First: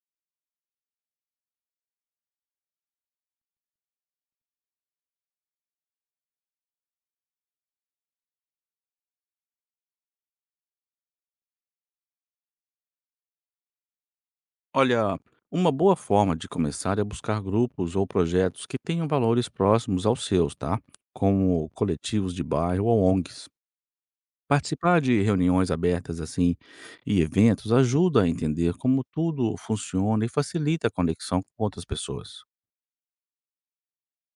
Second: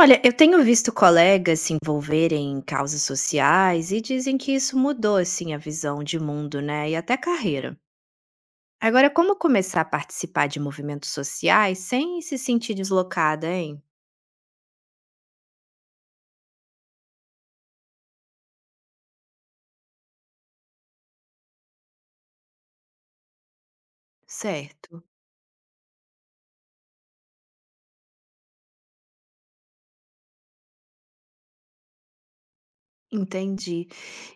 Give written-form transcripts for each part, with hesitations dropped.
Olha, eu tenho visto colegas se envolverem em causas sociais e dizem que isso mudou, assim, a visão de mundo, né, e até carreira. Agora, como começar a participar de movimentos sociais sem se sentir deslocada, hein? Olha, uma boa forma de começar é buscar grupos ou projetos que tenham valores próximos aos seus, tá? Como coletivos de bairro ou ONGs. Participar Certo, de reuniões abertas assim e eventos ajuda a entender como tudo funciona e facilita a conexão com outras pessoas. entendi.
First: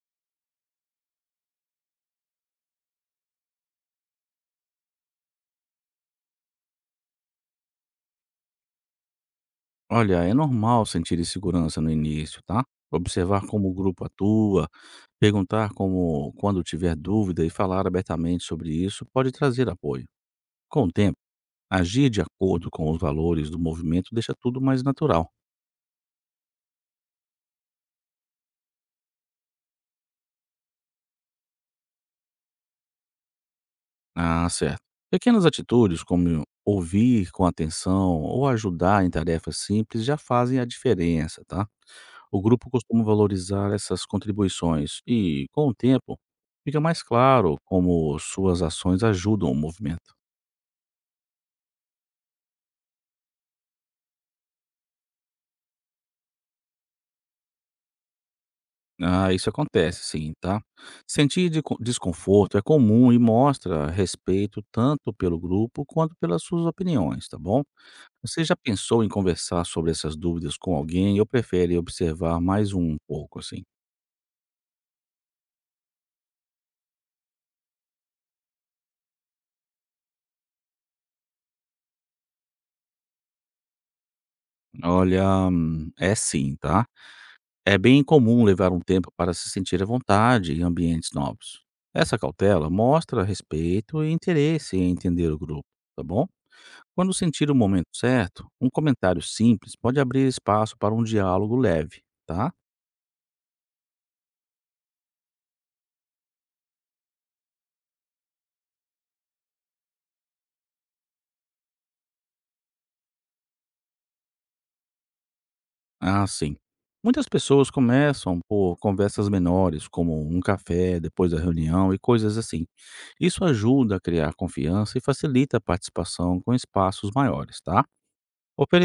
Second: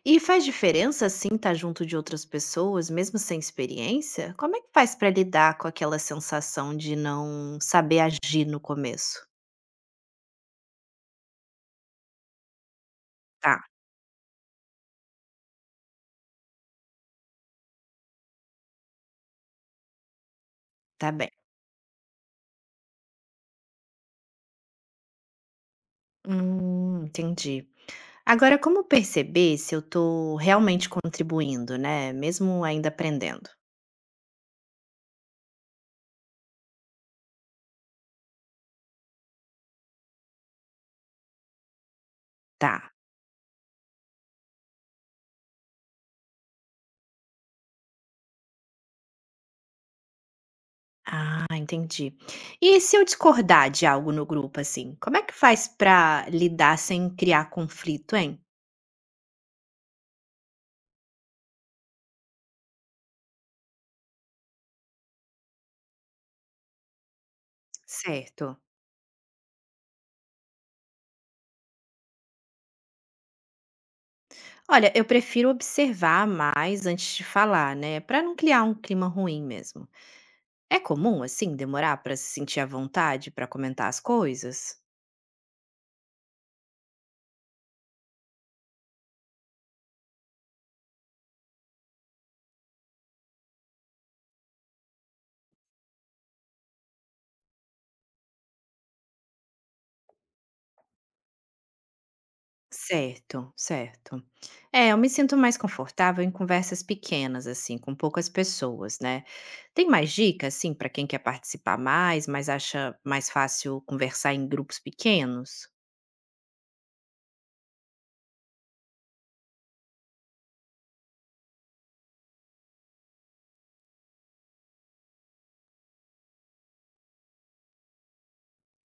E faz diferença, assim, estar junto de outras pessoas, mesmo sem experiência? Como é que faz para lidar com aquela sensação de não saber agir no começo? Olha, é normal sentir insegurança no início, tá? Observar Tá, como o grupo atua, perguntar como quando tiver dúvida e falar abertamente sobre isso pode trazer apoio. Com o tá tempo, bem. agir de acordo com os valores do movimento deixa tudo mais natural. Entendi. Agora, como perceber se eu estou realmente contribuindo, né, mesmo ainda aprendendo? Ah, certo. Pequenas atitudes, como ouvir com atenção ou ajudar em tarefas simples, já fazem a diferença, tá? O grupo Tá, costuma valorizar essas contribuições e, com o tempo, fica mais claro como suas ações ajudam o movimento. ah, entendi. E se eu discordar de algo no grupo, assim, como é que faz pra lidar sem criar conflito, hein? Ah, isso acontece, sim, tá? Sentir desconforto é comum e mostra respeito tanto pelo grupo quanto pelas suas opiniões, tá bom? Você já Certo. pensou em conversar sobre essas dúvidas com alguém ou prefere observar mais um pouco assim? Olha, eu prefiro observar mais antes de falar, né, pra não criar um clima ruim mesmo. É comum, assim, demorar pra se sentir à vontade pra comentar as coisas? Olha, é sim, tá? É bem comum levar um tempo para se sentir à vontade em ambientes novos. Essa cautela mostra respeito e interesse em entender o grupo, tá bom? Quando sentir o momento certo, um comentário simples pode abrir espaço para um diálogo leve, tá? Certo, certo. É, eu me sinto mais confortável em conversas pequenas, assim, com poucas pessoas, né. Tem mais dicas, assim, para quem quer participar mais, mas acha mais fácil conversar em grupos pequenos? Ah, sim. Muitas pessoas começam por conversas menores, como um café depois da reunião e coisas assim. Isso ajuda a criar confiança e facilita a participação com espaços maiores, tá?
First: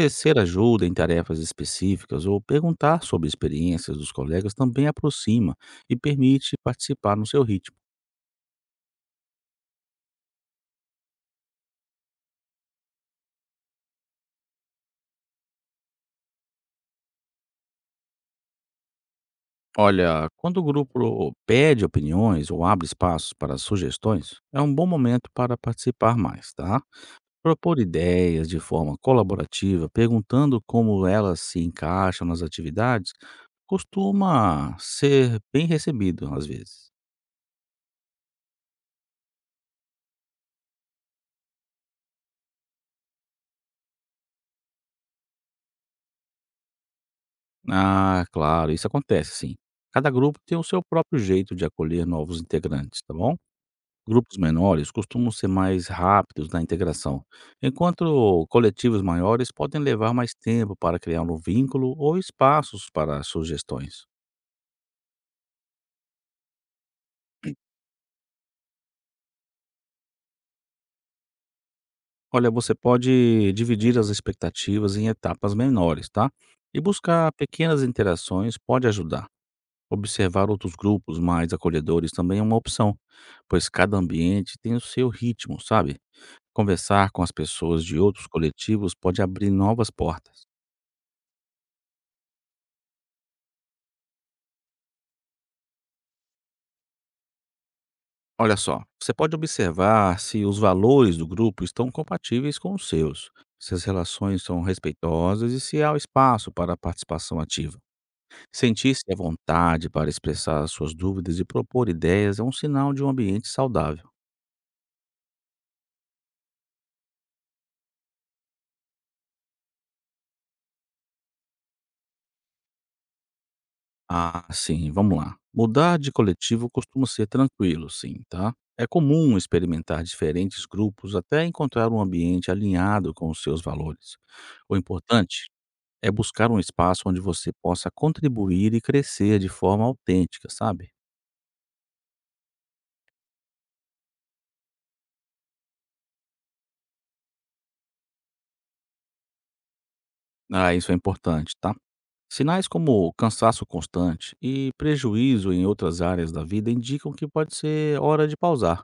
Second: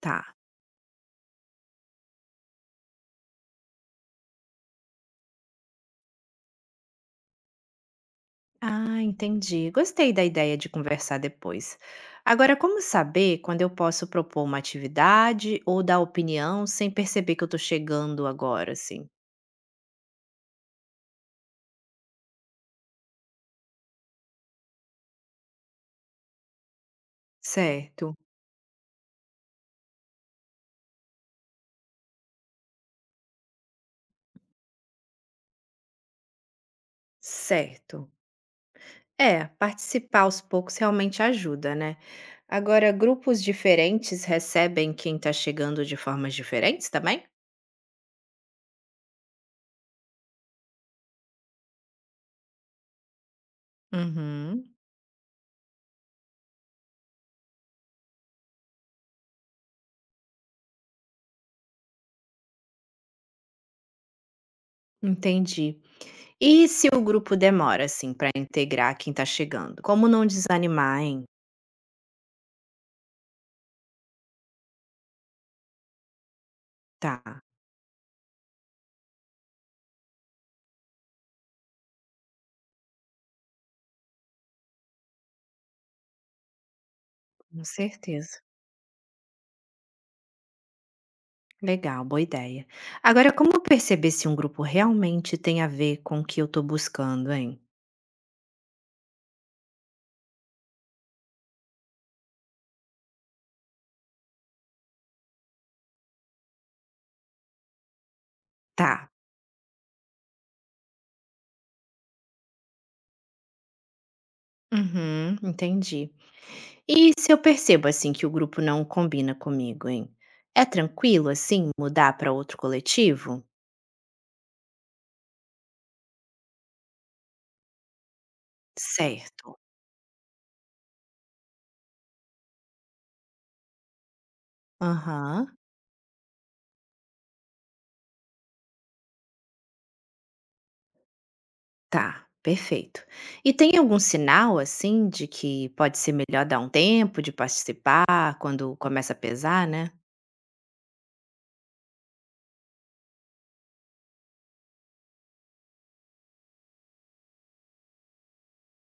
Tá. ajuda em tarefas específicas ou perguntar sobre experiências dos colegas também aproxima e permite participar no seu ritmo. Ah, entendi. Gostei da ideia de conversar depois. Agora, como saber quando eu posso propor uma atividade ou dar opinião sem perceber que eu tô chegando agora, assim? Olha, quando o grupo pede opiniões ou abre espaços para sugestões, é um bom momento para participar mais, tá? Propor Certo, ideias de forma colaborativa, perguntando como elas se encaixam nas atividades, costuma ser bem recebido às vezes. certo. É, participar aos poucos realmente ajuda, né. Agora, grupos diferentes recebem quem está chegando de formas diferentes também? Ah, claro, isso acontece sim. Cada grupo tem o seu próprio jeito de acolher novos integrantes, tá bom? Grupos Uhum. menores costumam ser mais rápidos na integração, enquanto coletivos maiores podem levar mais tempo para criar um vínculo ou espaços para sugestões. Entendi. E se o grupo demora, assim, para integrar quem está chegando? Como não desanimar, hein? Olha, você pode dividir as expectativas em etapas menores, tá? E Tá, buscar pequenas interações pode ajudar. Observar outros grupos mais acolhedores também é uma opção, pois cada ambiente tem o seu ritmo, sabe? Conversar com as com pessoas de outros certeza. coletivos pode abrir novas portas. Legal, boa ideia. Agora, como perceber se um grupo realmente tem a ver com o que eu tô buscando, hein? Olha só, você pode observar se os valores do grupo estão compatíveis com os seus, se as relações são respeitosas e se há espaço para a participação ativa. Sentir-se Tá. à vontade para expressar as suas dúvidas e propor ideias é um sinal de um ambiente saudável. Uhum, entendi. E se eu percebo, assim, que o grupo não combina comigo, hein? É tranquilo assim mudar para outro coletivo? Ah, sim, vamos lá. Mudar de coletivo costuma ser tranquilo, sim, tá? É comum Certo. experimentar diferentes grupos até encontrar um ambiente alinhado com os seus valores. O importante Aham. é buscar um espaço onde você possa contribuir e crescer de forma autêntica, sabe? Tá, perfeito. E tem algum sinal, assim, de que pode ser melhor dar um tempo de participar quando começa a pesar, né? Ah, isso é importante, tá? Sinais como cansaço constante e prejuízo em outras áreas da vida indicam que pode ser hora de pausar.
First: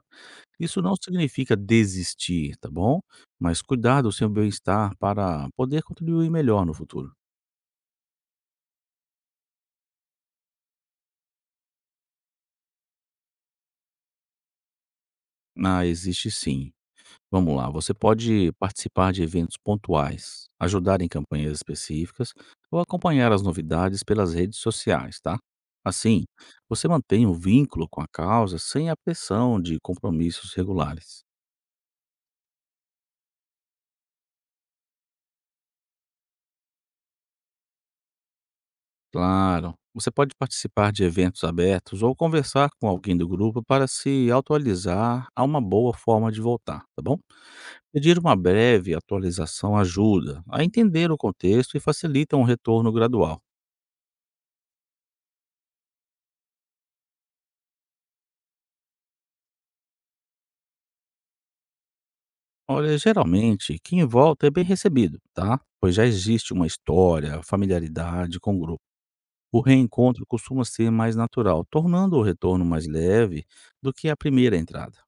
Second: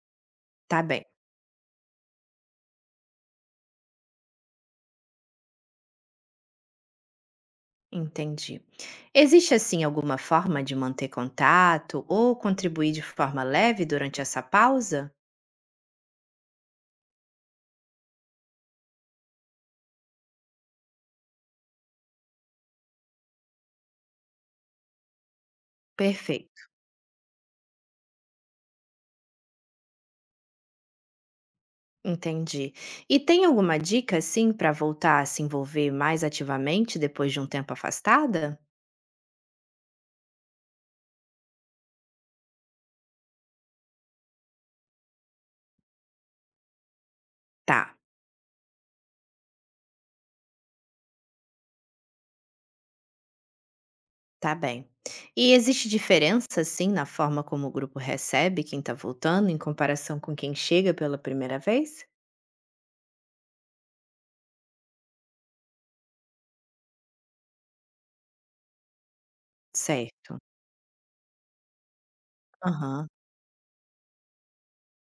Tá Isso não bem. significa desistir, tá bom? Mas cuidar do seu bem-estar para poder contribuir melhor no futuro. Entendi. Existe, assim, alguma forma de manter contato ou contribuir de forma leve durante essa pausa? Ah, existe sim. Vamos lá, você pode participar de eventos pontuais, ajudar em campanhas específicas ou acompanhar as novidades pelas redes sociais, tá? Assim, Perfeito. você mantém o vínculo com a causa sem a pressão de compromissos regulares. Entendi. E tem alguma dica, assim, para voltar a se envolver mais ativamente depois de um tempo afastada? Claro. Você pode participar de eventos abertos ou conversar com alguém do grupo para se atualizar a uma boa forma de voltar, tá bom? Tá, Pedir uma breve atualização ajuda a entender o contexto e facilita um retorno gradual. tá bem. E existe diferença, assim, na forma como o grupo recebe quem tá voltando em comparação com quem chega pela primeira vez? Olha, geralmente, quem volta é bem recebido, tá? Pois já existe uma história, familiaridade com o grupo. O reencontro Certo. costuma ser mais natural, tornando o retorno mais Aham. leve do que a primeira entrada.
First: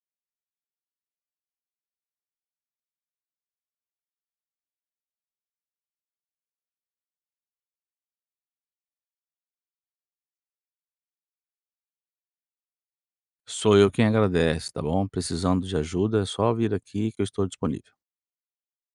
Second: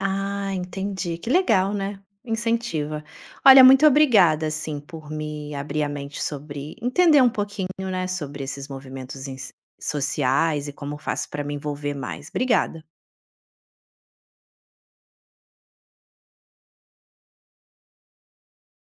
Ah, entendi. Que legal, né? Incentiva. Olha, muito obrigada, assim, por me abrir a mente sobre entender um pouquinho, né, sobre esses sociais e como faço para me envolver mais. Obrigada. Sou eu quem agradece, tá bom? Precisando de ajuda, é só vir aqui que eu estou disponível.